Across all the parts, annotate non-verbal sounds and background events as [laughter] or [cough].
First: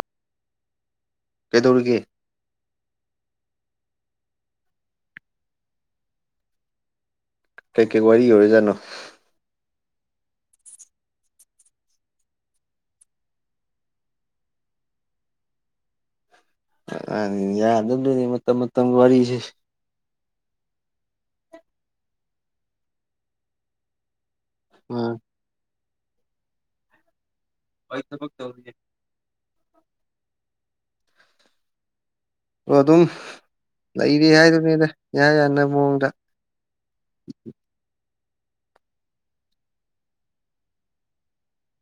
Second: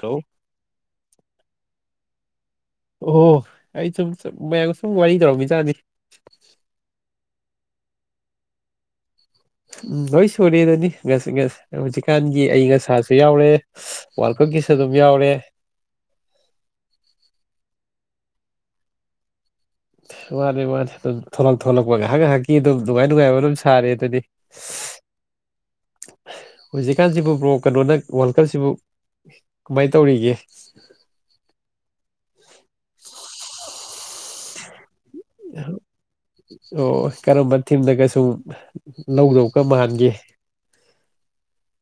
ꯀꯣ ꯑꯗꯨꯔꯒꯤꯦ ꯑꯣꯍꯣ ꯑꯩ ꯁꯨꯝ ꯃꯌꯥꯝ ꯁꯨꯝ ꯋꯥꯔꯤ ꯇꯧꯔꯛꯃꯤ ꯆꯥꯗꯤ ꯀꯩꯀꯩ ꯋꯥꯔꯤ ꯌꯔꯤꯖꯥꯠꯅꯣ ꯎꯝ ꯂꯣꯏ ꯁꯨꯔꯦ ꯑꯗꯨꯅꯤꯁꯤ ꯍꯧꯖꯤꯛꯀꯥꯟꯒꯤ ꯑꯩ ꯉꯁꯥꯁꯨ ꯌꯥꯎꯔꯦ ꯋꯥꯔꯜ ꯀꯞꯀꯤꯁꯨ ꯑꯗꯨꯝ ꯌꯥꯎꯔꯦ ꯑ ꯌꯥꯗ ꯑꯗꯨꯗꯣꯏꯅꯤ ꯃꯇꯝ ꯃꯇꯝꯒꯤ ꯋꯥꯔꯤꯁꯦ ꯋꯥꯅꯤ ꯃꯥꯅꯤ ꯑꯗꯨꯝ ꯊꯂꯛ ꯊ ꯊꯣꯛꯂꯛꯄ ꯉꯥꯏꯍꯥꯛ ꯉꯥꯏꯍꯥꯛꯀꯤ ꯑꯗꯨꯝ ꯅꯨꯡꯉꯥꯏ ꯅꯨꯡꯉꯥꯏꯕ ꯑꯗꯨꯝ ꯁꯥꯔꯦ ꯑꯗꯨꯗꯤ ꯎꯝ ꯍꯧꯖꯤꯛꯀꯥꯟꯁꯤꯕꯨ ꯄ꯭ꯔꯣ ꯀꯩꯅꯣꯅ ꯋꯥꯔꯜ ꯀꯞꯁꯤꯕꯨ ꯀꯃꯥꯏ ꯇꯧꯔꯤꯒꯦ ꯑꯣ ꯑꯗꯨꯝ ꯂꯩꯔ ꯍꯥꯏꯗꯨꯅꯦꯗ ꯑꯣ ꯀꯔꯣꯝꯕ ꯊꯝꯗ ꯀꯁ ꯁꯨꯝ ꯂꯧꯗꯧ ꯀ ꯃꯥꯟꯒꯦ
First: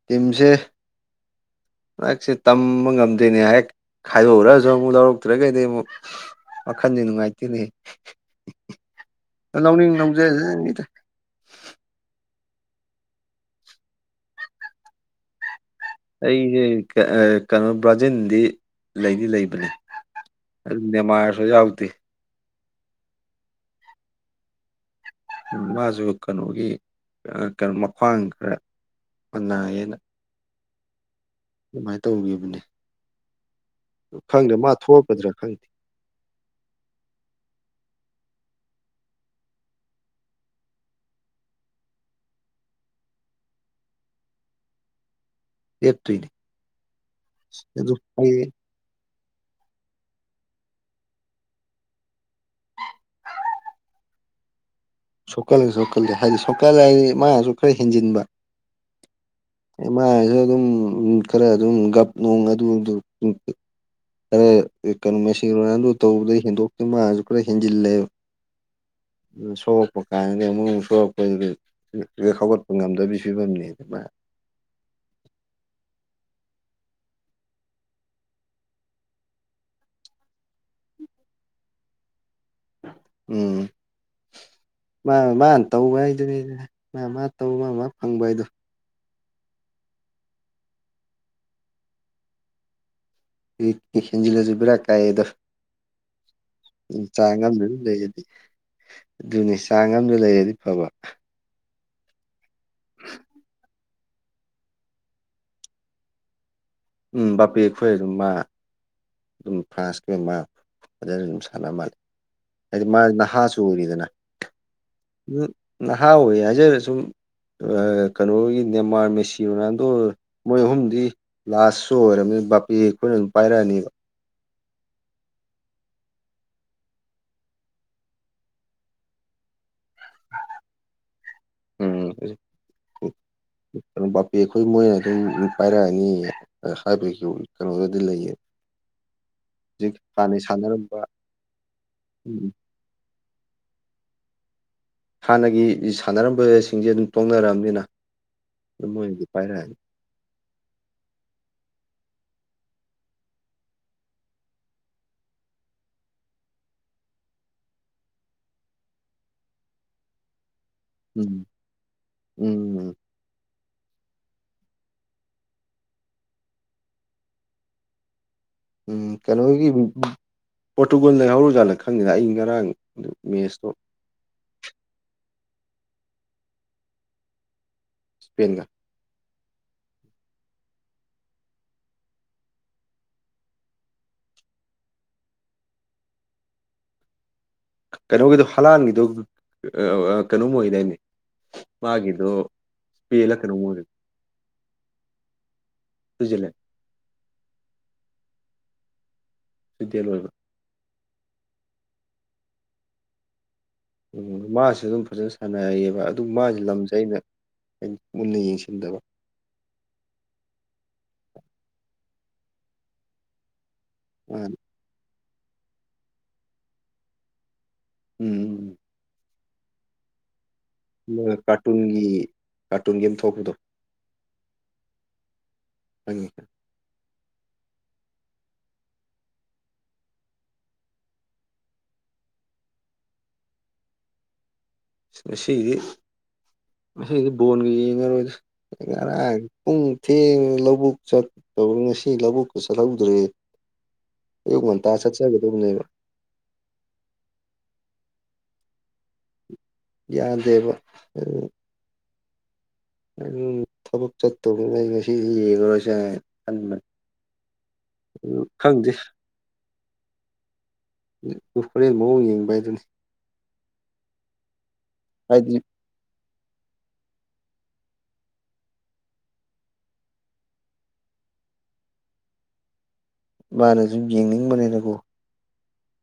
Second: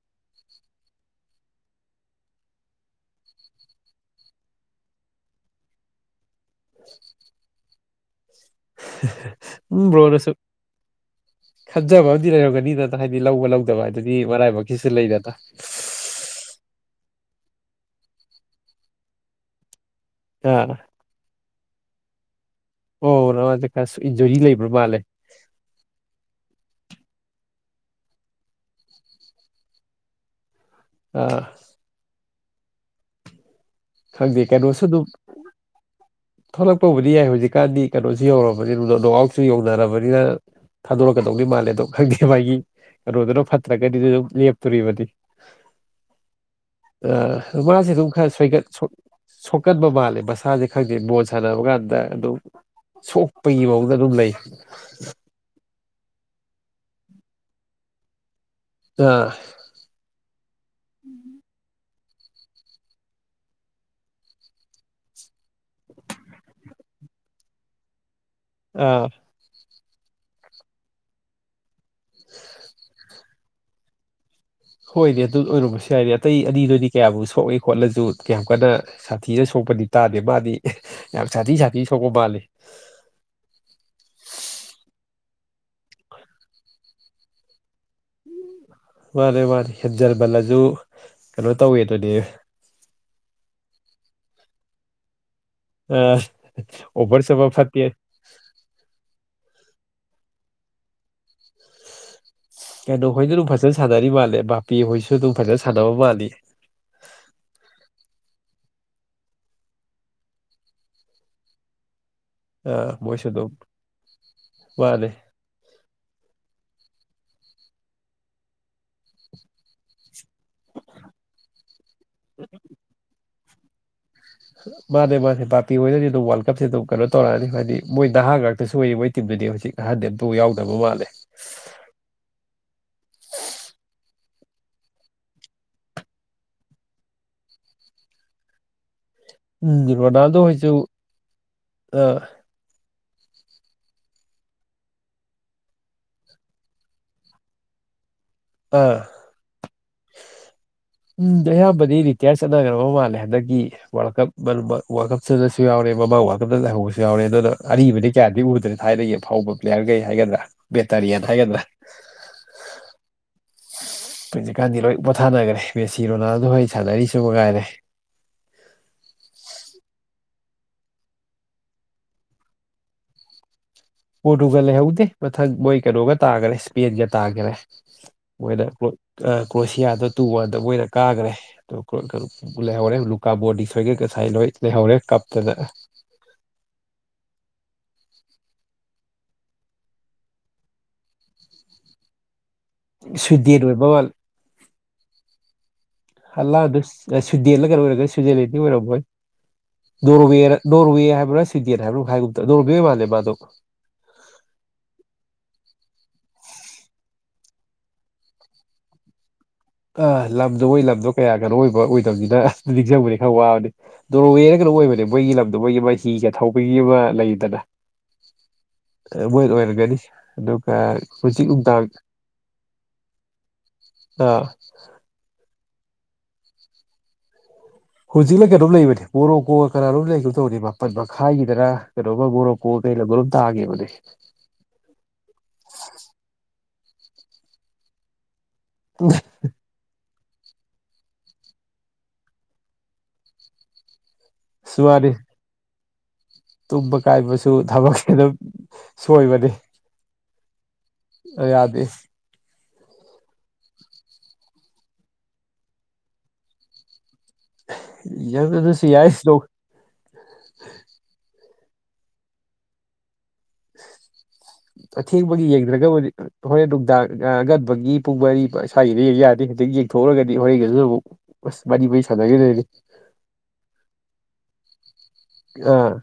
ꯇꯤꯟꯁꯦ [unintelligible] ꯍꯛꯁꯦ ꯇꯝꯕ ꯉꯝꯗꯣꯏꯅꯦ ꯍꯦꯛ ꯈꯥꯏꯗꯣꯛꯎꯔꯁꯨ ꯑꯃꯨꯛ ꯂꯧꯔꯛꯇ꯭ꯔꯒꯩꯗꯤ ꯑꯃꯨꯛ ꯃꯈꯈꯟꯅꯤꯅꯤꯡ ꯉꯥꯏꯇꯅꯤ ꯎ ꯂꯧꯅꯤꯡ ꯕ꯭ꯔꯣꯅꯁꯨ ꯂꯧꯖꯖꯅꯤꯗ ꯈꯥꯖ ꯑꯃꯗꯤ ꯔꯧꯒꯅꯤ ꯑꯅ ꯍꯥꯏꯗꯤ ꯂꯧꯕ ꯂꯧꯗꯕ ꯑꯗꯨꯗꯤ ꯃꯔꯥꯏꯕꯀꯤꯁꯨ ꯂꯩꯗꯅ ꯑꯩꯁꯦ ꯀꯩꯅꯣ ꯕ꯭ꯔꯥꯖꯤꯟꯗꯤ ꯂꯩꯗꯤ ꯂꯩꯕꯅꯦ ꯑꯥ ꯑꯗꯨꯅꯦ ꯃꯥꯔꯖꯥꯎꯇ ꯑꯣ ꯅꯗ ꯀ ꯏꯟꯖꯣꯔꯤ ꯂꯩꯕ꯭ꯔꯣ ꯃꯥꯜꯂꯦ ꯃꯥꯁꯨ ꯀꯩꯅꯣꯒꯤ ꯀꯩꯅꯣ ꯃꯈ꯭ꯋꯥꯡ ꯈꯔ ꯑꯣꯅꯥ ꯌꯦꯟ ꯑꯥ ꯀꯃꯥꯏꯅ ꯇꯧꯈꯤꯕꯅꯦ ꯈꯪꯗꯦ ꯃꯥ ꯀꯩꯅꯣꯁꯨ ꯑꯗꯨꯝ ꯊꯣꯛꯂꯛꯀꯗ꯭ꯔꯥ ꯈꯪꯗꯦ ꯊꯣꯛꯂꯛꯄꯕꯨꯗꯤ ꯌꯥꯏ ꯍꯧꯖꯤꯛꯀꯥꯟꯗꯤ ꯀꯩꯅꯣ ꯁꯤ ꯌꯧꯔꯕꯅꯤꯅ ꯅꯋꯥꯎꯁꯨ ꯌꯧꯅꯔꯕꯅꯤꯅ ꯊꯥꯗꯣꯔꯛꯀꯗꯧꯅꯤ ꯃꯥꯜꯂꯦ ꯑꯗꯣ ꯈꯪꯗꯦ ꯃꯥꯒꯤ ꯔꯣꯗꯔꯣ ꯐꯠꯇ꯭ꯔꯒꯗꯤ ꯑꯗꯨꯝ ꯂꯦꯞꯇꯣꯔꯤꯕꯗꯤ ꯂꯦꯞꯇꯣꯏꯅꯤ ꯑ ꯃꯥꯁꯦ ꯑꯗꯨ ꯑꯗꯨꯝ ꯈꯔ ꯍꯌꯦꯡ ꯁꯣꯏꯒꯠ ꯁꯣꯛꯀꯟꯕ ꯃꯥꯜꯂꯦ ꯃꯁꯥꯁꯦ ꯈꯪꯗꯦ ꯕꯣꯜ ꯁꯥꯟꯅꯕ ꯀꯥꯟꯗ ꯑꯗꯨꯝ ꯁꯣꯛꯄꯒꯤ ꯃꯍꯡꯗ ꯑꯗꯨꯝ ꯂꯩ ꯁꯣꯛꯀꯜꯂ ꯁꯣꯛꯀꯜꯂꯦ ꯍꯥꯏꯗꯤ ꯁꯣꯀꯜꯂ ꯍꯥꯏꯗꯤ ꯃꯥꯅꯁꯨ ꯈꯔ ꯍꯦꯟꯖꯤꯟꯕ ꯑꯥ ꯃꯥꯏꯁꯨ ꯑꯗꯨꯝ ꯈꯔꯥ ꯗꯨꯝ ꯒꯥꯞ ꯅꯣꯡ ꯑꯗꯨ ꯑꯗꯨ ꯈꯔ ꯀꯩꯅ ꯃꯔꯣ ꯑꯗꯨ ꯇꯧꯕꯗ ꯍꯦꯟꯗꯣꯛꯇꯦ ꯃꯥꯁꯨ ꯈꯔ ꯍꯦꯟꯖꯤꯜꯂꯦꯕ ꯑꯥ ꯁꯣꯛꯄ ꯀꯥꯏꯗꯩ ꯑꯃꯨꯛ ꯁꯛꯄ ꯍꯧꯒꯠꯄ ꯉꯝꯗꯕꯤꯁꯨ ꯐꯤꯕꯝꯅꯤ ꯑꯗꯨ ꯃꯥ ꯍꯣꯏꯅꯦ ꯑꯗꯨ ꯑꯣꯏꯔꯝꯕꯁꯨ ꯌꯥꯏꯅꯦ ꯑꯇꯩ ꯑꯅꯤꯗꯨꯗꯤ ꯀꯌꯥꯕꯨ ꯁꯣꯛꯏꯦ ꯈꯣꯠꯂꯁꯨ ꯀꯌꯥꯝ ꯀꯟꯅ ꯁꯥꯊꯤꯅ ꯁꯣꯛ ꯄꯗꯤ ꯇꯥꯗꯦ ꯃꯥꯗꯤ ꯌꯥꯝ ꯁꯥꯊꯤ ꯁꯥꯊꯤꯅꯥ ꯁꯣꯛꯄ ꯃꯥꯜꯂꯦ ꯎꯝ ꯃꯥ ꯃꯥꯅ ꯇꯧꯕ ꯍꯥꯏꯗꯨꯅꯦ ꯃꯥ ꯃꯥ ꯇꯧꯕ ꯃꯥ ꯃꯥ ꯐꯪꯕ ꯍꯥꯏꯗꯣ ꯃꯥꯅꯤ ꯃꯥꯅꯤ ꯍꯦꯟꯖꯟꯃꯜꯂꯁꯨ ꯀꯩꯅꯣ ꯇꯧꯋꯦꯗꯨꯅꯦ ꯍꯦꯟꯖꯤꯜꯂꯁꯨ ꯕꯤꯔꯥ ꯀꯥꯏꯌꯦ ꯗꯣ ꯑꯥ ꯎ ꯑꯣꯚꯔ ꯆꯥꯡ ꯆꯠꯄ ꯑꯝꯗ ꯐꯠꯇꯦ ꯗꯨꯝ ꯂꯩꯔꯗꯤ ꯑꯗꯨꯅꯤ ꯆꯥꯡ ꯑꯝꯗ ꯂꯩꯔꯗꯤ ꯐꯕ ꯀꯩꯅꯣ ꯍꯣꯏꯗꯣ ꯑꯗꯨꯝ ꯐꯖꯅ ꯁꯥꯟꯅꯔꯤ ꯃꯥꯜꯂꯦ ꯚꯕꯥꯄꯤ ꯍꯣꯏꯁꯨ ꯑꯗꯨꯝ ꯐꯖꯅ ꯁꯥꯟꯅꯕ ꯃꯥꯜꯂꯤ ꯎꯝ ꯕꯥꯄꯦ ꯈꯣꯏ ꯑꯗꯨꯝ ꯃꯥ ꯑꯗꯨꯝ ꯐ꯭ꯔꯥꯟꯁꯀꯤ ꯃꯥ ꯐꯖꯅ ꯑꯗꯨꯝ ꯁꯥꯟꯅꯕ ꯃꯥꯜꯂꯤ ꯑꯥꯏ ꯗꯤ ꯑꯥ ꯃꯥ ꯃꯣꯏꯁꯨ ꯑꯗꯨꯝ ꯅꯍꯥꯁꯨ ꯑꯣꯏꯔꯤꯗꯅ ꯃꯥꯅꯦ ꯎ ꯅꯍꯥ ꯑꯣꯏ ꯍꯥꯏꯖꯔ꯭ꯁꯨ ꯁꯨꯝ ꯀꯅꯣꯒꯤ ꯅꯦꯃꯥꯔ ꯃꯦꯁꯤ ꯔꯣꯅꯥꯜꯗꯣ ꯃꯣꯏ ꯑꯍꯨꯝꯗꯤ ꯂꯥꯁꯨ ꯑꯣꯏꯔꯝꯃꯤꯅꯥ ꯕꯥꯄꯦ ꯈꯣꯏꯅ ꯑꯗꯨꯝ ꯄꯥꯏꯔꯛꯑꯅꯤꯕ ꯃꯥꯅꯦ ꯃꯥꯅꯦ ꯕꯥꯥꯄꯦ ꯍꯣꯏꯅꯗꯤ ꯑꯗꯨꯝ ꯋꯥꯔꯜ ꯀꯞꯁꯦ ꯑꯗꯨꯝ ꯀꯩꯅꯣ ꯇꯧꯔꯛꯑꯅꯤ ꯍꯥꯏꯗꯤ ꯃꯣꯏ ꯅꯍꯥ ꯉꯥꯛꯇꯁꯨ ꯑꯣꯏ ꯃꯣꯏ ꯇꯤꯝꯗꯨꯗꯤ ꯍꯧꯖꯤꯛ ꯑꯍꯟ ꯗꯤ ꯑꯝꯇꯕꯨ ꯌꯥꯎꯗꯕ ꯃꯥꯜꯂꯦ ꯎꯝ ꯕꯥꯄꯦ ꯑꯩꯈꯣꯏ ꯃꯣꯏꯅ ꯑꯗꯨꯝ ꯄꯥꯏꯔꯛꯑꯅꯤ ꯍꯥꯏꯕꯩꯁꯨ ꯀꯩꯅꯣꯗꯗꯤ ꯂꯩꯌꯦ ꯎꯝ ꯍꯧꯖꯤꯛ ꯔꯣꯅꯥꯜꯗꯣ ꯍꯥꯟꯅꯩ ꯍꯣꯏꯁꯨ ꯁꯥꯟꯅꯔꯝꯕ ꯑꯥ ꯎꯝ ꯍꯥꯟꯅꯒꯤ ꯁꯥꯟꯅꯔꯝꯕꯁꯤꯡꯁꯦ ꯑꯗꯨꯝ ꯇꯣꯡꯅꯔꯛꯑꯝꯅꯤꯅ ꯑꯥ ꯎꯝ ꯑꯌꯝꯕꯗꯤ ꯇꯤꯌꯥꯔ ꯆꯠꯅꯈ꯭ꯔꯕ ꯃꯥꯜꯂꯦ ꯍꯟꯗꯛꯀꯤ ꯋꯥꯔꯜ ꯀꯞ ꯋꯥꯔꯜ ꯀꯞ ꯆꯠꯅꯁꯨ ꯌꯥꯎꯔꯦ ꯃꯃꯥꯡ ꯋꯥꯔꯜ ꯀꯞꯇ ꯂ ꯂꯩꯍꯧꯕꯁꯨ ꯌꯥꯎꯔꯦ ꯑꯗꯨꯅ ꯑꯔꯤꯕꯗꯤ ꯀꯌꯥꯗꯤ ꯎꯗ꯭ꯔꯦ ꯊꯥꯏꯅꯒꯤ ꯑꯐꯥꯎꯕ ꯄ꯭ꯂꯦꯌꯥꯔꯒꯩ ꯍꯥꯏꯒꯗ꯭ꯔꯥ ꯕꯦꯇꯔꯤꯌꯥꯟ ꯎꯝ ꯍꯥꯏꯒꯥꯗ꯭ꯔ ꯎꯝ [unintelligible] ꯍꯧꯖꯤꯛꯀꯥꯟꯗꯤ ꯂꯣꯏ ꯄꯣꯊꯥꯅꯈ꯭ꯔꯦ ꯃꯦꯁꯤ ꯔꯣꯅꯥꯜ ꯗꯣ ꯍꯣꯏ ꯁꯥꯟꯅꯔꯤꯁꯤ ꯃ ꯉꯥꯏꯔꯦ ꯎꯝ ꯀꯩꯅꯣ ꯍꯣꯏꯒꯤ ꯄꯣꯔꯇꯨꯒꯜꯅ ꯂꯩꯍꯧꯔꯥ ꯖꯥꯠꯂꯥ ꯈꯪꯗꯦꯗꯥ ꯑꯩ ꯉꯔꯥꯡ ꯃꯦꯁꯇꯣ ꯄꯣꯔꯇꯨꯒꯜ ꯂꯩꯍꯧꯗꯦ ꯃꯊꯪ ꯃꯣꯏ ꯀꯩꯅꯣꯒ ꯇꯥꯈꯔꯦ ꯏꯁꯄꯦꯟꯒ ꯇꯥꯈꯔꯦ ꯏꯁꯄꯦꯟꯒ ꯃꯣꯏꯅꯑꯀꯣꯏ ꯀ꯭ꯔꯣꯁꯤꯌꯥꯗꯣ ꯇꯨ ꯋꯥꯟꯗ ꯃꯣꯏꯅ ꯀꯥꯈ꯭ꯔꯦ ꯑꯣ ꯂꯩꯍꯧꯔꯦ ꯂꯨꯀꯥꯕꯣꯔꯗꯤ ꯁꯣꯏꯒ ꯃꯣꯏ ꯂꯣꯏ ꯂꯩꯍꯧꯔꯦ ꯀꯞꯇꯅ ꯀꯩꯅꯣꯒꯤꯗꯣ ꯍꯂꯥꯟꯒꯤꯗꯣ ꯀꯩꯅꯣꯝꯃ ꯑꯣꯏꯒꯤ ꯗꯥꯏꯅꯦ ꯃꯥꯒꯤꯗꯣ ꯏꯁꯄꯦꯟꯂ ꯀꯩꯅꯣꯝ ꯁꯨꯗꯦꯟ ꯑꯣꯏꯕꯅꯦ ꯑꯣꯏꯕ ꯃꯥꯜꯂꯤ ꯁ꯭ꯋꯤꯖꯔꯂꯦꯟ ꯍꯜꯂꯥꯑꯗ ꯁ꯭ꯋꯤꯗꯦꯟꯗ ꯀꯔ ꯑꯣꯏꯔꯒꯣꯏ ꯁ꯭ꯋꯤꯖꯔꯂꯦꯟꯒꯤ ꯑꯣꯏꯔꯝꯃꯣꯏ ꯁ꯭ꯋꯤꯗꯦꯟ ꯑꯣꯏꯕ ꯅꯣꯔꯋꯦ ꯅꯣꯔꯋꯦ ꯍꯥꯏꯕ꯭ꯔꯥ ꯁꯋꯗꯦꯟ ꯍꯥꯏꯕ꯭ꯔꯥ ꯍꯥꯏꯒꯨꯝ ꯇꯧꯕꯅꯦ ꯅꯣꯔꯋꯦ ꯑꯣꯏ ꯃꯥꯜꯂꯦ ꯃꯥꯗꯣ ꯎꯝ ꯃꯥꯁꯨ ꯑꯗꯨꯝ ꯐꯖꯅ ꯁꯥꯟꯅꯩꯌꯦꯕ ꯑꯗꯨ ꯃꯥꯁꯦ ꯂꯝꯁꯦ ꯑꯩꯅ ꯑꯩꯅꯥ ꯃꯨꯟꯅꯥ ꯌꯦꯡꯁꯤꯟꯗꯕ ꯑ ꯂꯝꯗꯣ ꯃꯣꯏ ꯂꯝꯗꯣ ꯀꯌꯥ ꯀꯩꯅꯣ ꯑꯣꯏꯕ ꯑꯣꯏꯗꯕꯅꯤꯅ ꯑꯁ ꯅꯤꯡꯁꯤꯡꯕꯗꯤ ꯈꯔ ꯋꯥꯕꯅꯦ ꯅꯣꯔꯋꯦꯔ ꯃꯥꯅ ꯔꯥ ꯀꯩꯅꯣꯝ ꯑꯣꯏꯕꯅꯦ ꯃꯣꯏꯒꯤ ꯂꯝꯗꯣ ꯃꯣꯏꯒꯤ ꯃꯥꯏꯊꯤꯒ ꯊꯧꯕꯒꯤ ꯑꯃ ꯂꯩꯗꯅ ꯎꯝ ꯃꯣꯏ ꯑꯣꯏꯔꯝꯒꯅꯤ ꯑꯗꯨꯒ ꯎꯝ ꯍꯨꯖꯤꯛ ꯅꯨꯡꯗꯥꯡ ꯀꯥꯔꯇꯨꯟꯒꯤ ꯀꯥꯔꯇꯨꯟ ꯒꯦꯝ ꯊꯣꯛꯄꯗꯣ ꯑ ꯊ [unintelligible] ꯍꯧꯖꯤꯛꯅ ꯀꯩꯅꯣꯝ ꯂꯩꯕꯅꯦ ꯃꯕꯣꯔꯣꯛꯀꯣꯛ ꯀꯅꯥꯅꯣꯝ ꯂꯩꯕꯥꯒꯤꯝ ꯇꯧꯕꯅꯦ ꯃꯥꯄꯜ ꯃꯈꯥꯏꯒꯤꯗꯅ ꯀꯩꯅꯣꯒ ꯃꯕꯣꯔꯣꯛꯀꯣꯛ ꯀꯩ ꯂꯝꯒ ꯅꯣꯝ ꯇꯥꯒꯤꯕꯅꯤ ꯉꯁꯤꯗꯤ ꯉꯁꯤꯗꯤ ꯕꯣꯟꯒ ꯌꯦꯡꯉꯔꯣꯏꯗ ꯉꯔꯥꯡ ꯄꯨꯡ ꯊꯦꯡꯅ ꯂꯧꯕꯨꯛ ꯆꯠꯇꯧ ꯉꯁꯤ ꯂꯧꯕꯨꯛꯇ ꯆꯠꯍꯧꯗ꯭ꯔꯦ ꯑꯌꯨꯛ ꯑꯁ ꯉꯟꯇ ꯋꯥꯅꯤ ꯆꯠꯆꯒꯗꯝꯅꯦꯕ ꯇꯨꯝꯕ ꯀꯥꯏꯕꯁꯨ ꯊꯕꯛꯁꯦ ꯑꯗꯨꯝ ꯁꯣꯏꯕꯅꯤ ꯌꯥꯗꯦꯕ ꯌꯥꯗꯦ ꯊꯕꯛ ꯆꯠꯇꯧꯕ ꯉꯁꯤꯗꯤ ꯌꯦꯡꯒꯔꯣꯏꯁꯦ ꯍꯥꯏꯌꯦ ꯎꯝ ꯌꯥꯝ ꯑꯗꯨꯁꯨ ꯈꯪꯗꯦ ꯌꯥꯏ ꯎ ꯑꯗꯨ ꯍꯣꯔꯦꯟ ꯃꯑꯣꯡ ꯌꯦꯡꯕ ꯍꯥꯏꯗꯨꯅꯤ ꯑꯊꯦꯡꯕꯒꯤ ꯍꯥꯏꯗꯤ ꯌꯦꯗ꯭ꯔꯒꯥꯕꯨꯗꯤ ꯍꯣꯔꯦꯟ ꯅꯨꯡꯗꯥꯡ ꯑꯉꯟꯕꯒꯤ ꯄꯨꯡ ꯃꯥꯔꯤ ꯏꯁ꯭ꯋꯥꯒꯤꯗ ꯌꯥꯗꯦ ꯍꯧꯖꯤꯛ ꯌꯦꯡꯊꯣꯛꯎꯨꯔꯒꯗꯤ ꯍꯣꯔꯦꯟꯒꯁꯨ ꯑꯃꯨꯛ ꯁ ꯃꯥꯔꯤ ꯃꯔꯤ ꯁꯅꯒꯤꯗꯣꯏꯅꯦ ꯃꯥꯅ ꯁꯨꯝ ꯌꯦꯡꯅꯤꯡꯕꯅꯤꯅꯀꯣ ꯑ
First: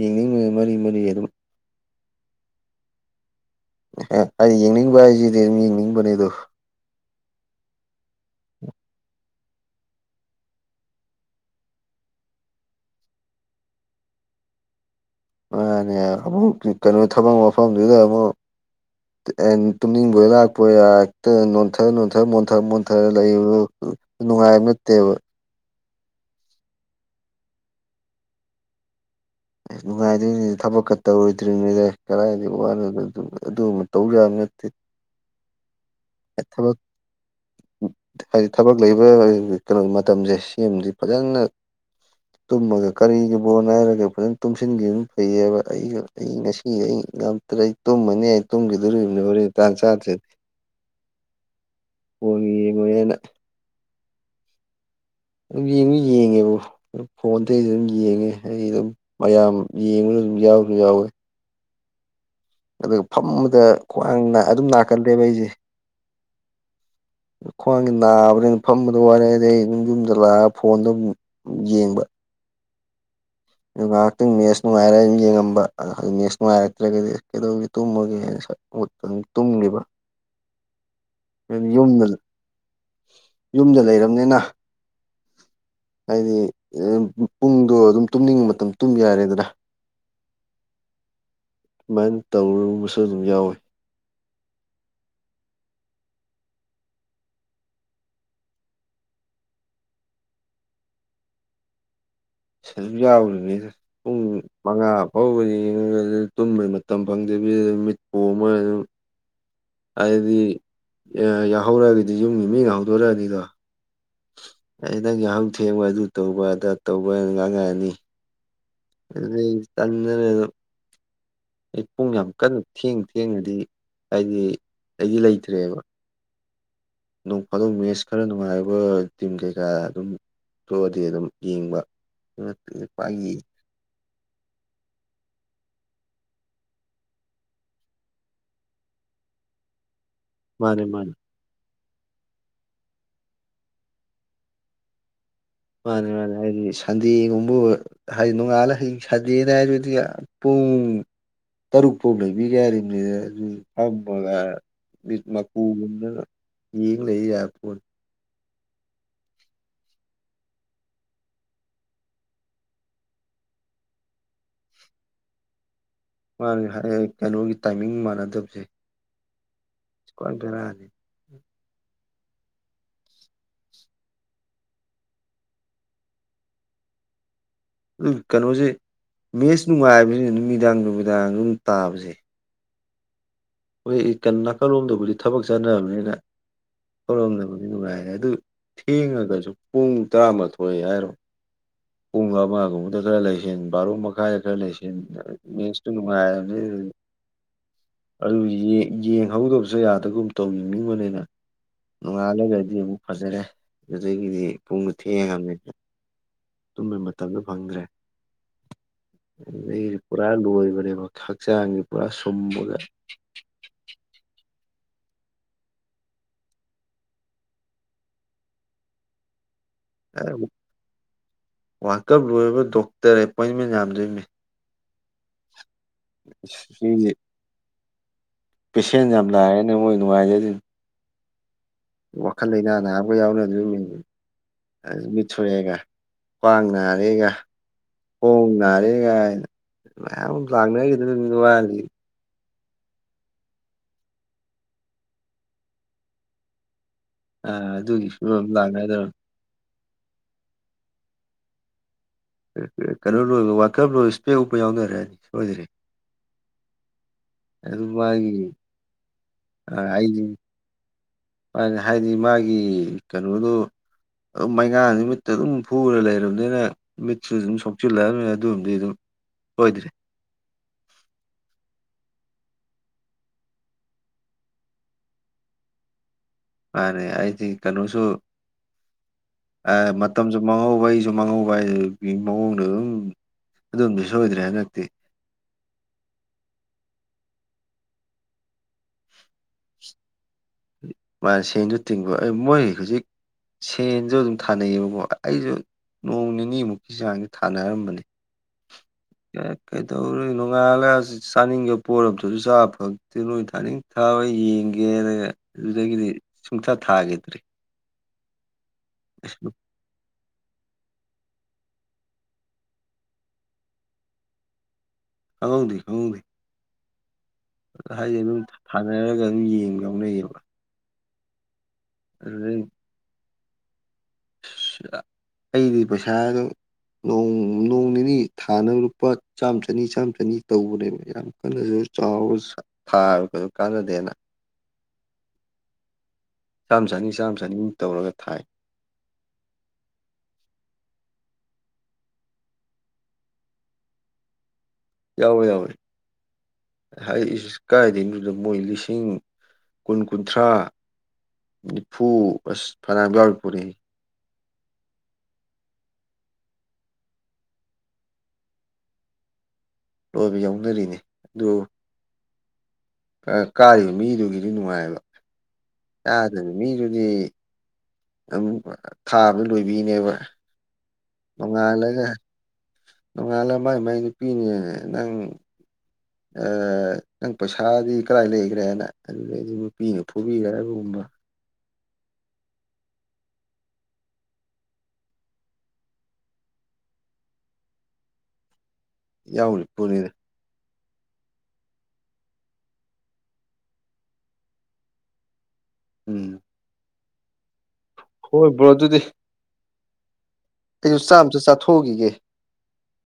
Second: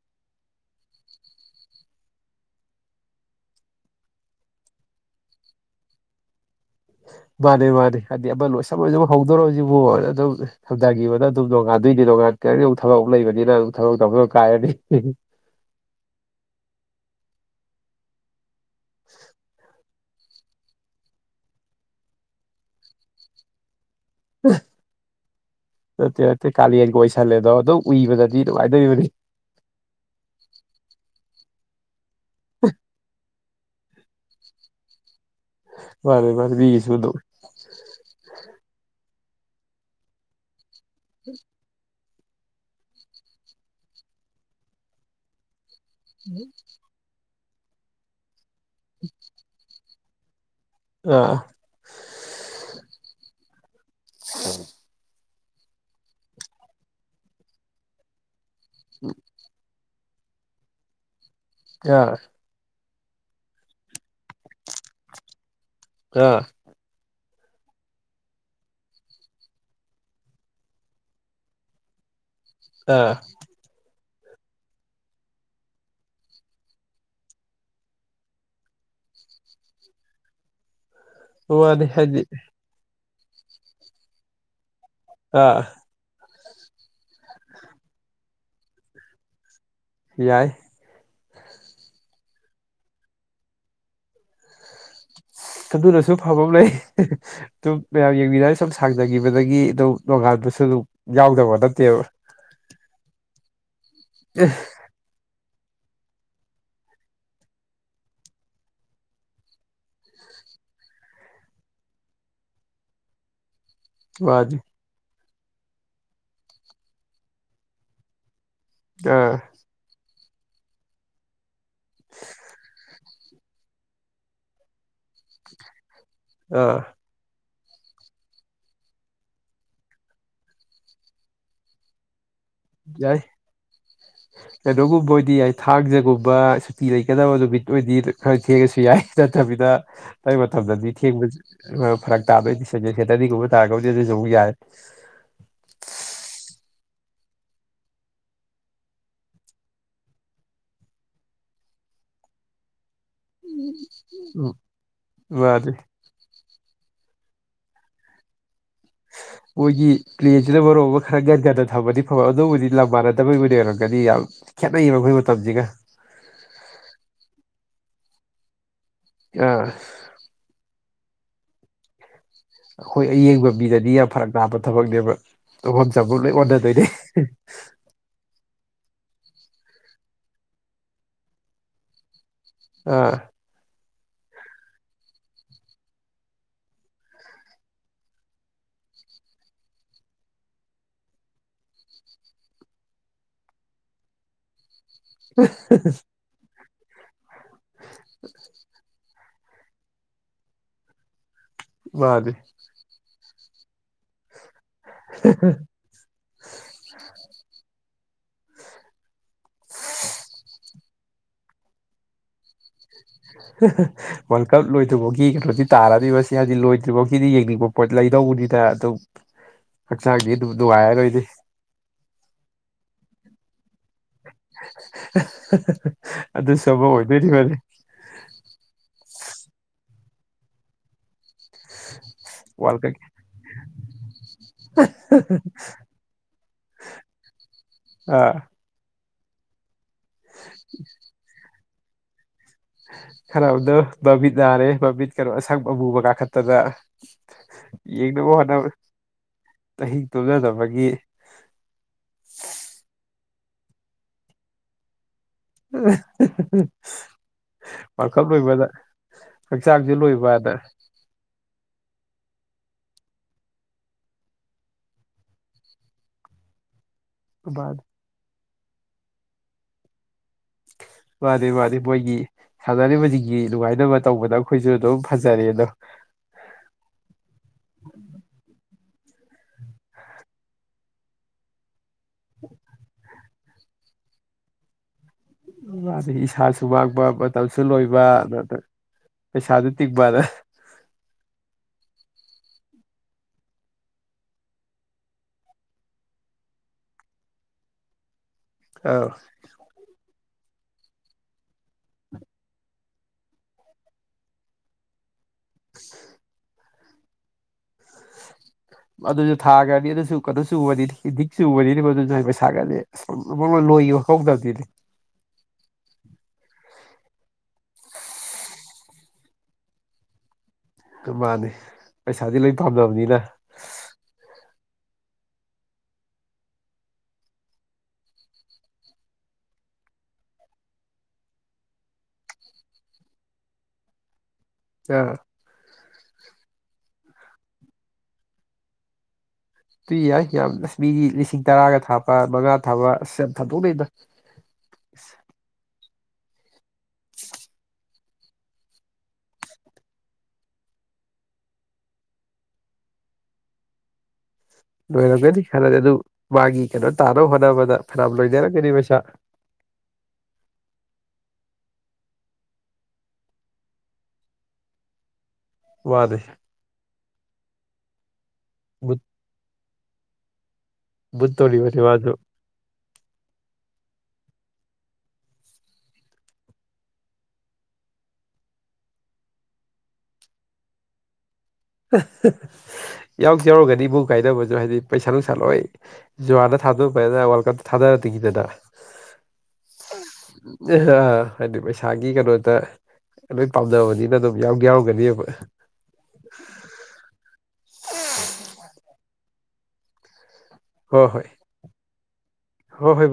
ꯌꯦꯡꯅꯤꯡꯂꯥꯗꯤ ꯃꯔꯤ ꯃꯔꯤ ꯑꯗꯨꯝ ꯑꯩꯗꯤ ꯌꯦꯡꯅꯤꯡꯕ ꯍꯥꯏꯁꯤꯗꯤ ꯑꯗꯨꯝ ꯌꯦꯡꯅꯤꯡꯕꯅꯦ ꯑꯗꯨ ꯃꯥꯅꯦ ꯃꯥꯅꯦ ꯍꯥꯏꯗꯤ ꯑꯃ ꯂꯣꯏꯁꯝ ꯂꯣꯏꯁꯝ ꯍꯧꯗꯣꯔꯣꯁꯤꯕꯨ ꯑꯗꯨꯝ ꯁꯝꯊꯈꯤꯕꯗ ꯑꯗꯨꯝ ꯅꯣꯡꯉꯥꯟꯗꯣꯏ ꯗ ꯉꯥꯏ ꯊꯕꯛ ꯑꯃꯨ ꯂꯩꯕꯅꯤꯅ ꯊꯕꯛ ꯇꯧꯗ ꯀꯥꯏꯔꯅꯤ ꯃꯥꯅꯦ ꯑꯃꯨꯛ ꯀꯩꯅꯣ ꯊꯕꯛ ꯃꯐꯝꯗꯨꯗ ꯑꯃꯨꯛ ꯇꯨꯝꯅꯤꯡꯕ ꯂꯥꯛꯄꯣꯏ ꯌꯥ ꯍꯦꯛꯇ ꯅꯣꯟꯊꯔ ꯅꯣꯟꯊ ꯃꯣꯟꯊꯔ ꯃꯣꯟꯊꯔ ꯂꯩꯔꯨ ꯅꯨꯡꯉꯥꯏꯕ ꯅꯠꯇꯦꯕ ꯅꯠꯇꯇꯩ ꯀꯥꯂꯦꯟꯒ ꯑꯣꯏꯁꯜꯂꯦꯗꯣ ꯑꯗꯨꯣ ꯎꯏꯕꯗꯗꯤ ꯅꯨꯡꯉꯥꯏꯗꯣꯏꯔꯤꯕꯅꯤ ꯑꯁ ꯅꯨꯡꯉꯥꯏꯗ꯭ꯣꯏꯅꯤꯗꯤ ꯊꯕꯛꯀ ꯇꯧꯔꯣꯏꯗ꯭ꯔꯤꯉꯩꯗ ꯀꯗꯥꯏꯗ ꯋꯥꯅꯣꯗꯣ ꯑꯗꯨ ꯃꯇꯧ ꯌꯥꯕꯥ ꯅꯠꯇꯦ ꯃꯥꯅꯤ ꯃꯥꯅꯤ ꯊꯕꯛ ꯃꯤꯒꯤꯁꯨ ꯑꯗꯨꯝ ꯍꯥꯏꯗꯤ ꯊꯕꯛ ꯂꯩꯕ ꯀꯩꯅꯣ ꯃꯇꯝꯁꯦ ꯁꯤꯃꯥꯗꯤ ꯐꯖꯅ ꯇꯨꯝꯃꯒ ꯀꯔꯤꯒꯤ ꯕꯣꯜ ꯍꯥꯏꯔꯒ ꯐꯖꯅ ꯇꯨꯝꯁꯤꯟꯈꯤꯕꯅ ꯐꯩꯌꯦꯕ ꯑꯩ ꯑꯩ ꯉꯁꯤ ꯑꯩ ꯉꯝꯇ꯭ꯔꯦ ꯑꯩ ꯇꯨꯝꯃꯅꯤ ꯑꯩ ꯇꯨꯝꯒꯤꯗꯣꯔꯤꯕꯅꯤ ꯍꯣꯔꯦꯟ ꯆꯥꯛ ꯆꯥꯗꯔꯤ ꯊ ꯑꯥ ꯌꯦꯡꯉꯣꯏꯅ ꯎ ꯑꯗꯨꯝ ꯌꯦꯡꯗꯤ ꯌꯦꯡꯉꯦꯕꯨ ꯐꯣꯟꯗꯁꯨ ꯑꯗꯨꯝ ꯌꯦꯡꯉꯦ ꯑꯩ ꯑꯗꯨꯝ ꯃꯌꯥꯝ ꯌꯦꯡꯕꯅ ꯑꯗꯨꯝ ꯌꯥꯎꯗꯤ ꯌꯥꯎꯋꯦ ꯑꯥ ꯑꯗꯨꯒ ꯐꯝꯕꯗ ꯈ꯭ꯋꯥꯡꯅ ꯑꯗꯨꯝ ꯂꯅꯥꯀꯂꯦꯕ ꯑꯩꯁꯦ ꯑꯥ ꯈ꯭ꯋꯥꯡꯒꯤ ꯅꯥꯕ꯭ꯔꯦꯅ ꯐꯝꯕꯗ ꯋꯥꯔꯦ ꯑꯗꯩ ꯑꯩ ꯌꯨꯝ ꯌꯨꯝꯗ ꯂꯥꯛꯑꯒ ꯐꯣꯟꯗ ꯑꯗꯨꯝ ꯌꯦꯡꯕ ꯑꯥ ꯑꯗꯨ ꯉꯥꯏꯍꯥꯛꯇꯪ ꯃꯦꯠꯁ ꯅꯨꯡꯉꯥꯏꯔꯒ ꯑꯗꯨ ꯌꯦꯡꯉꯝꯕ ꯃꯦꯠꯁ ꯅꯨꯡꯉꯥꯏꯔꯛꯇ꯭ꯔꯒꯗꯤ ꯀꯩꯗꯧꯒꯦ ꯇꯨꯝꯃꯒꯦꯅ ꯇꯨꯡꯒꯤꯕꯥ ꯑꯣꯗ ꯍꯥꯏꯗꯤ ꯌꯨꯝꯗ ꯂꯩꯔꯕꯅꯤꯅ ꯑꯥ ꯍꯥꯏꯗꯤ ꯄꯨꯡꯗꯣ ꯑꯗꯨꯝ ꯇꯨꯝꯅꯤꯡꯕ ꯃꯇꯝ ꯇꯨꯝ ꯌꯥꯔꯦꯗꯅ ꯌꯥꯏ ꯑꯗꯨꯨꯃꯥꯏꯅ ꯇꯧꯔꯨꯕꯁꯨ ꯑꯗꯨꯝ ꯌꯥꯎꯋꯤ ꯑꯗꯨꯅꯁꯨ ꯐꯕꯥ ꯑꯃ ꯂꯩ ꯑꯗꯨꯝ ꯃꯌꯥꯝ ꯌꯦꯡꯕꯤꯔ ꯁꯨꯝ ꯁꯥꯡꯗꯥꯈꯤꯕꯗꯒꯤ ꯑꯗꯨꯝ ꯅꯣꯡꯉꯥꯟ ꯑꯗꯨꯁꯨ ꯑꯗꯨ ꯌꯥꯎꯗꯕ ꯅꯠꯇꯦꯕ ꯁꯔꯨꯛ ꯌꯥꯎꯗꯅꯤ ꯄꯨꯡ ꯃꯉꯥ ꯐꯥꯎꯕꯅꯤ ꯌꯦꯉꯥ ꯇꯨꯝꯕ ꯃꯇꯝ ꯐꯪꯗꯦ ꯃꯤꯠ ꯄꯣꯝꯃꯥ ꯑꯗꯨꯝ ꯍꯥꯏꯗꯤ ꯌꯥꯍꯧꯔꯛꯑꯒꯗꯤ ꯌꯨꯝꯒꯤ ꯃꯤ ꯅꯥ ꯍꯧꯗꯣꯔꯛꯑꯅꯤꯗꯣ ꯃꯥꯅꯤ ꯑ ꯅꯪꯒꯤ ꯌꯥꯍꯧ ꯊꯦꯡꯕ ꯑꯗꯨ ꯇꯧꯕꯗ ꯇꯧꯕꯅ ꯉꯥꯡꯉꯥꯛꯑꯅꯤ ꯑ ꯑꯥ ꯑꯗꯩ ꯇꯟꯗꯅ ꯑꯗꯨꯝ ꯑꯩ ꯄꯨꯡ ꯌꯥꯝ ꯀꯟꯅ ꯊꯦꯡ ꯊꯦꯡꯅꯥꯗꯤ ꯍꯥꯏꯗꯤ ꯑꯩꯗꯤ ꯂꯩꯇ꯭ꯔꯦꯕ ꯑ ꯊꯥꯗꯣꯛ ꯐꯥꯗꯣꯛ ꯃꯦꯠꯁ ꯈꯔ ꯅꯨꯡꯉꯥꯏꯔꯕ ꯇꯤꯝ ꯀꯩꯀꯥ ꯑꯗꯨꯝ ꯊꯣꯛꯑꯗꯤ ꯑꯗꯨꯝ ꯌꯦꯡꯕ ꯌꯥꯏ ꯄꯥꯏ ꯀꯩꯅꯣꯒꯨꯝꯕ ꯑꯣꯏꯗꯤ ꯌꯥꯏ ꯊꯥꯡꯖꯒꯨꯝꯕ ꯁꯨꯇꯤ ꯂꯩꯒꯗꯕ ꯅꯨꯃꯤꯠ ꯑꯣꯏꯗꯤ ꯈꯔ ꯊꯦꯡꯉꯁꯨ ꯌꯥꯏ ꯅꯠꯇꯕꯤꯗ ꯂꯩ ꯃꯥꯅꯦ ꯃꯇꯝꯗꯗꯤ ꯃꯥꯅꯦ ꯊꯦꯡꯕ ꯐꯔꯛ ꯇꯥꯕꯩ ꯁ ꯊꯦꯇꯔꯗꯤꯒꯨꯝꯕ ꯇꯥꯔꯒꯕꯨꯗꯤ ꯑꯗꯨꯁꯨꯧꯕ ꯌꯥꯏ ꯃꯥꯅꯤ ꯃꯥꯅꯦ ꯍꯥꯏꯗꯤ ꯁꯟꯗꯦꯒꯨꯝꯕ ꯍꯥꯏꯗꯤ ꯅꯣꯡꯉꯥꯜꯂ ꯁꯟꯗꯦꯅ ꯍꯥꯏꯔꯗꯤ [unintelligible] ꯇꯔꯨꯛ ꯐꯥꯎ ꯂꯩꯕꯤꯒꯦ ꯌꯥꯔꯤꯕꯅꯤꯗ ꯑꯗꯨ ꯐꯝꯃꯒ ꯎꯝ ꯃꯤꯠ ꯃꯥꯅꯤ ꯃꯀꯨꯒꯨꯝꯅ ꯌꯦꯡ ꯂꯩ ꯌꯥ ꯄꯣꯠ [unintelligible] ꯃꯣꯏꯒꯤ ꯄ꯭ꯂꯦꯟꯁꯤꯅ ꯃꯔꯨꯞ ꯑꯃ ꯈꯔ ꯒꯟꯒꯟꯅ ꯊꯝꯃꯗꯤ ꯐꯕ ꯑꯗꯨꯕꯨꯗꯤ ꯂꯝ ꯃꯥꯟꯅꯗꯕꯒꯤ ꯑꯣꯏꯅ ꯑꯣꯏꯧꯔꯝꯒꯅꯤ ꯌꯥꯝ ꯈꯦꯠꯅꯩꯌꯦꯕ ꯑꯩꯈꯣꯏ ꯃꯇꯝꯁꯤꯒ ꯃꯥꯅꯤ ꯍꯥꯏꯔ ꯀꯩꯅꯣꯒꯤ ꯇꯥꯏꯃꯤꯡ ꯃꯥꯟꯅꯗꯕꯁꯦ ꯑ ꯀꯣꯟ ꯔꯅꯤ ꯑꯩꯈꯣꯏ ꯑꯌꯦꯡꯕ ꯃꯤꯗꯗꯤ ꯌꯥꯝ ꯐꯔꯛ ꯅꯥꯞꯄ ꯊꯕꯛꯅꯦꯕ ꯍ ꯆꯕꯨ ꯂꯩ ꯃꯗ ꯇꯅꯦ ꯑꯗꯨ ꯀꯩꯅꯣꯁꯦ ꯃꯦꯠꯁ ꯅꯨꯡꯉꯥꯏꯕꯕꯁꯤꯅ ꯅꯨꯃꯤꯗꯥꯡ ꯅꯨꯃꯤꯗꯥꯡ ꯑꯗꯨꯝ ꯇꯥꯕꯁꯦ ꯑꯥ ꯍꯣꯏ ꯅꯥꯀꯜꯂꯣꯝꯗꯕꯨꯗꯤ ꯊꯕꯛ ꯆꯠꯅꯔꯕꯅꯤꯅ ꯊꯧꯔꯝꯗꯕꯒꯤ ꯅꯨꯡꯉꯥꯏꯔꯦ ꯑꯗꯨ ꯊꯦꯡꯉꯒꯁꯨ ꯄꯨꯡ ꯇꯔꯥꯃꯥꯊꯣꯏ ꯍꯥꯏꯔꯣ ꯄꯨꯡ ꯑꯃꯒꯨꯝꯕꯗ ꯈꯔ ꯂꯩꯁꯟ ꯕꯥꯔꯣ ꯃꯈꯥꯏꯗ ꯈꯔ ꯂꯩꯁ ꯁ ꯪꯍꯧꯗꯕꯁꯨ ꯌꯥꯗꯒꯨꯝ ꯇꯧ ꯌꯦꯅꯤꯡꯕꯅꯤꯅ ꯃꯥꯅꯤ ꯅꯣꯡꯉꯥꯜꯂꯒꯗꯤ ꯑꯃꯨꯛ ꯐꯖꯔꯦ ꯑꯗꯨꯗꯒꯤꯗꯤ ꯄꯨꯡꯗ ꯊꯦꯡꯉꯉꯝꯅꯤ ꯇꯨꯝꯕ ꯃꯇꯝꯗ ꯐꯪꯗ꯭ꯔꯦ ꯎ ꯁ ꯄꯨꯔꯥ ꯂꯣꯏꯕꯅꯦꯕ ꯍꯛꯆꯥꯡꯁ ꯄꯨꯔꯥ ꯁꯨꯝꯃꯒ ꯋꯥꯔꯜ ꯀꯞ ꯂꯣꯏꯗ꯭ꯔꯤꯐꯥꯎꯒꯤ ꯀꯩꯅꯣꯗꯤ ꯇꯥꯔꯣꯏꯕ ꯁꯤ ꯍꯧꯖꯤ ꯂꯣꯏꯗ꯭ꯔꯤꯐꯥꯎꯒꯤꯗꯤ ꯌꯦꯡꯅꯤꯡꯕ ꯄꯣꯠ ꯂꯩ ꯀꯩꯗꯧꯕꯅꯤꯗ ꯑꯗꯨꯝ ꯍꯛꯆꯥꯡꯒꯤ ꯑꯗꯨꯝ ꯅꯨꯡꯉꯥꯏꯔꯔꯣꯏꯗꯤ ꯇꯔ ꯑꯦꯄꯣꯏꯟꯃꯦꯟ ꯌꯥꯝꯗꯣꯏꯅꯦ ꯑꯗꯨ ꯁꯕ ꯁꯤꯗꯤ ꯑꯣꯏꯗꯣꯏꯅꯤ ꯃꯥꯅꯤ ꯄꯦꯁꯦꯟ ꯌꯥꯝ ꯂꯥꯏꯔꯦꯅꯦ ꯃꯣꯏ ꯅꯨꯡꯉꯥꯏꯖꯗꯣꯏꯅꯤ ꯋꯥꯈꯜ ꯂꯩꯥꯏꯅꯥ ꯋꯥꯔꯜ ꯅꯥ ꯀꯞꯀꯤ ꯑꯃꯒ ꯌꯥꯎꯅ ꯑꯗꯨ ꯑꯗꯨꯝꯡ ꯃꯤꯠꯊꯨꯔꯦꯒ ꯈ꯭ꯋꯥꯡ ꯅꯥꯔꯦꯒ ꯑꯥ ꯈꯣꯡ ꯅꯥꯔꯦꯒ ꯂꯥꯛꯅꯈꯤꯗꯉ ꯈꯔꯕꯨꯗꯣ ꯕꯕꯤꯠ ꯅꯥꯔꯦ ꯕꯕꯤꯠ ꯀꯩꯅꯣ ꯑꯁꯪ ꯑꯃꯨꯕ ꯀꯥꯈꯠꯇꯗ ꯑ ꯑꯗꯨꯒꯤꯁꯨꯝ ꯂꯥꯛꯅꯗꯧꯕ ꯆꯍꯤꯛ ꯇꯨꯝꯖꯗꯕꯒꯤ ꯀꯩꯅ ꯋꯥꯊ ꯅ ꯏꯁꯄꯦ ꯌꯥꯅꯔꯦꯅꯤ [unintelligible] ꯑꯗꯨ ꯄꯈꯛ ꯃꯥꯒꯤ ꯂꯣꯏꯕꯗ ꯍꯛꯆꯥꯡꯁ ꯑꯩꯗꯤ ꯂꯣꯏꯕꯗ ꯍꯥꯏꯗꯤ ꯃꯥꯒꯤ ꯀꯩꯅꯣꯗꯣ ꯑꯗꯨꯝ ꯃꯩꯉꯥ ꯅꯨꯃꯤꯠꯇ ꯑꯗꯨꯝ ꯐꯨꯔ ꯂꯩꯔꯕꯅꯤꯅ ꯃꯤꯠꯁꯨ ꯑꯗꯨꯝ ꯃꯥꯅꯤ ꯁꯣꯛꯆꯤꯜꯂꯛꯑꯕꯅꯤꯅ ꯑꯗꯨꯕꯗꯤ ꯑꯗꯨꯝ ꯑꯣꯏꯗ꯭ꯔꯦ ꯋꯥꯗꯤꯦ ꯋꯥꯗꯤꯦ ꯄꯣꯏꯒꯤ ꯁꯥꯟꯅꯔꯤꯕꯁꯤꯡꯒꯤ ꯅꯨꯡꯉꯥꯏꯅꯕ ꯇꯧꯕꯗ ꯑꯩꯈꯣꯏꯁꯨ ꯑꯗꯨꯝ ꯐꯖꯔꯦ ꯑꯗꯣ ꯃꯥꯅꯦ ꯑꯩꯗꯤ ꯀꯩꯅꯣꯁꯨ ꯑꯦ ꯃꯇꯝꯁꯨ ꯃꯥꯡꯍꯧꯕ ꯑꯩꯁꯨ ꯃꯥꯡꯍꯧꯕ ꯍꯥꯏ ꯃꯑꯣꯡꯗꯣ ꯑꯗꯨꯝ ꯑꯗꯨꯣꯝꯗꯤ ꯁꯣꯏꯗ꯭ꯔꯦ ꯍꯟꯗꯛꯇꯤ ꯃꯥ ꯏꯁꯥꯁꯨ ꯃꯥꯡꯕ ꯃꯇꯝꯁꯨ ꯂꯣꯏꯕ ꯑꯗꯨ ꯁꯥꯗ ꯇꯤꯛꯕꯔ ꯃꯥꯅ ꯁꯦꯟꯁꯨ ꯇꯤꯡꯕ ꯃꯣꯏ ꯍꯧꯖꯤꯛ ꯁꯦꯟꯁꯨ ꯑꯗꯨꯝ ꯊꯥꯅꯩꯌꯦꯕꯛ ꯑꯩꯁꯨ ꯅꯣꯡ ꯅꯤꯅꯤꯃꯨꯛꯀꯤ ꯆꯥꯡꯗꯤ ꯊꯥꯅꯔꯝꯕꯅꯤ ꯑꯧ ꯀ ꯀꯩꯗꯧ ꯅ ꯅꯣꯏ ꯅꯣꯡꯉꯥꯜꯂꯒ ꯆꯥꯅꯤꯡꯒꯦꯕ ꯄꯣꯠꯝꯇꯁꯨ ꯆꯥꯕ ꯐꯛꯇꯦ ꯅꯣꯏ ꯊꯥꯅꯤꯡ ꯊꯥꯕ ꯌꯦꯡꯒꯦ ꯑꯗꯨꯗꯒꯤꯗꯤ ꯁꯨꯡꯊꯥ ꯊꯥꯒꯦꯗ꯭ꯔꯤ ꯑꯗꯨꯁꯨ ꯊꯥꯈ꯭ꯔꯅꯤ ꯑꯗꯨꯁꯨ ꯀꯩꯅꯣꯁꯨ ꯎꯕꯗꯤ ꯤꯛꯁꯨ ꯎꯕꯅꯤꯅꯦ ꯃ ꯑꯗꯨꯁꯨ ꯄꯩꯁꯥꯒꯠꯗꯤ ꯂꯣꯏ ꯍꯧꯗꯕꯗꯤꯗꯤ ꯈꯥꯎꯗꯤ ꯈꯎꯗꯤ ꯍꯥꯏꯗꯤ ꯑꯗꯨꯝ ꯊꯥꯅꯔꯒ ꯑꯗꯨꯝ ꯌꯦꯡꯕ ꯌꯥꯎꯅꯩꯌꯦꯕ ꯑꯗꯨ ꯃꯥꯅꯤ ꯄꯩꯁꯥꯗꯤ ꯂꯣꯏ ꯑꯗꯨꯗꯩ ꯄꯥꯝꯗꯅꯕꯅꯤꯅ ꯑꯩꯗꯤ ꯄꯩꯁꯥꯗ ꯅꯣꯡ ꯅꯤꯅꯤ ꯊꯥꯅꯕ ꯂꯨꯄꯥ ꯆꯥꯝꯃ ꯆꯅꯤ ꯆꯥꯝꯃ ꯆꯅꯤ ꯇꯧꯕꯅꯦꯕ ꯌꯥꯝ ꯀꯟꯅꯁꯨ ꯆꯥꯎ ꯊꯥꯔ ꯀꯩꯁꯨ ꯀꯥꯟꯅꯗꯦꯅ ꯑꯥ ꯆꯥꯝꯃ ꯆꯅꯤ ꯆꯥꯝꯃ ꯆꯅꯤꯃꯨꯛ ꯇꯧꯔꯒ ꯊꯥꯏ ꯇꯨꯏ ꯌꯥꯏ ꯌꯥꯝ ꯂꯁꯃꯤ ꯂꯤꯁꯤꯡ ꯇꯔꯥꯒ ꯊꯥꯕ ꯃꯉꯥ ꯊꯥꯕ ꯑꯁ ꯌꯥꯝ ꯊꯟꯗꯣꯛꯅꯩꯅ ꯌꯥꯎꯋꯣꯏ ꯌꯥꯎꯋꯏ ꯍꯥꯏ ꯀꯥꯏꯗꯗꯨꯗ ꯃꯣꯏ ꯂꯤꯁꯤꯡ ꯀꯨꯟ ꯀꯨꯟꯊ꯭ꯔꯥ ꯅꯤꯐꯨ ꯑꯁ ꯐꯅꯌꯥꯝ ꯌꯥꯎꯔ ꯄꯨꯔꯤ ꯂꯣꯏꯔꯝꯒꯅꯤ ꯈꯜꯂꯦ ꯑꯗꯨ ꯃꯥꯒꯤ ꯀꯩꯅꯣ ꯇꯥꯅꯕ ꯍꯣꯠꯅꯕꯗ ꯐꯅꯌꯥꯝ ꯂꯣꯏꯅꯔꯝꯒꯅꯤ ꯄꯩꯁꯥ [inaudible] ꯂꯣꯏꯕ ꯌꯥꯎꯅꯔꯤꯅꯦ ꯑꯗꯨ ꯀꯥꯔꯤꯕ ꯃꯤꯗꯨꯒꯤꯗꯤ ꯅꯨꯡꯉꯥꯏꯑꯕ ꯃꯥꯅꯤ ꯌꯥꯥꯗꯕ ꯃꯤꯗꯨꯗꯤ ꯑꯗꯨꯝ ꯃꯨꯠ ꯊꯥ ꯑꯃ ꯂꯣꯏꯕꯤꯅꯦꯕ ꯃꯨꯠꯇꯧꯔꯤꯕꯅꯤ ꯅꯣꯡꯉꯥꯜꯂꯒꯦ ꯃꯥꯁꯨ ꯅꯣꯡꯉꯥꯜꯂ ꯃꯥꯏ ꯃꯥꯏ ꯅꯨꯄꯤꯅꯦ ꯅꯪ ꯅꯪ ꯄꯩꯁꯥꯗꯤ ꯀꯗꯥꯏ ꯂꯩꯈ꯭ꯔꯦꯅ ꯑꯗꯨꯗꯩ ꯑꯩꯗꯤ ꯅꯨꯄꯤꯅ ꯐꯨꯕꯤꯈ꯭ꯔꯦ ꯍꯥꯏꯕꯨꯝꯕ ꯝꯕ ꯌꯥꯎ ꯌꯥꯎꯔꯒꯅꯤ ꯏꯕꯨ ꯀꯥꯏꯗꯧꯕꯁꯨ ꯍꯥꯏꯗꯤ ꯄꯩꯁꯥ ꯅꯨꯡꯁꯥ ꯂꯣꯏ ꯖꯨꯋꯥꯗ ꯊ ꯄꯥꯏ ꯋꯥꯔ ꯀꯞ ꯊꯗꯔꯦ ꯀꯗꯅ ꯌꯥꯎꯔꯤ ꯄꯨꯔꯤꯗ ꯍꯥꯏꯗꯤ ꯄꯩꯁꯥꯒꯤ ꯀꯩꯅꯣꯗ ꯂꯣꯏ ꯄꯥꯝꯖꯕꯅꯤꯅ ꯑꯗꯨꯝ ꯌꯥꯎ ꯌꯥꯎꯔꯒꯅꯤꯕ [inaudible] ꯍꯣꯏꯕ꯭ꯔꯣ ꯑꯗꯨꯗꯤ ꯍꯣꯏ ꯑꯩꯁꯨ ꯍꯣꯏ ꯆꯥꯝꯇ ꯆꯥꯊꯣꯛꯎꯈꯤꯒꯦ ꯍꯣꯏ ꯍꯣꯏ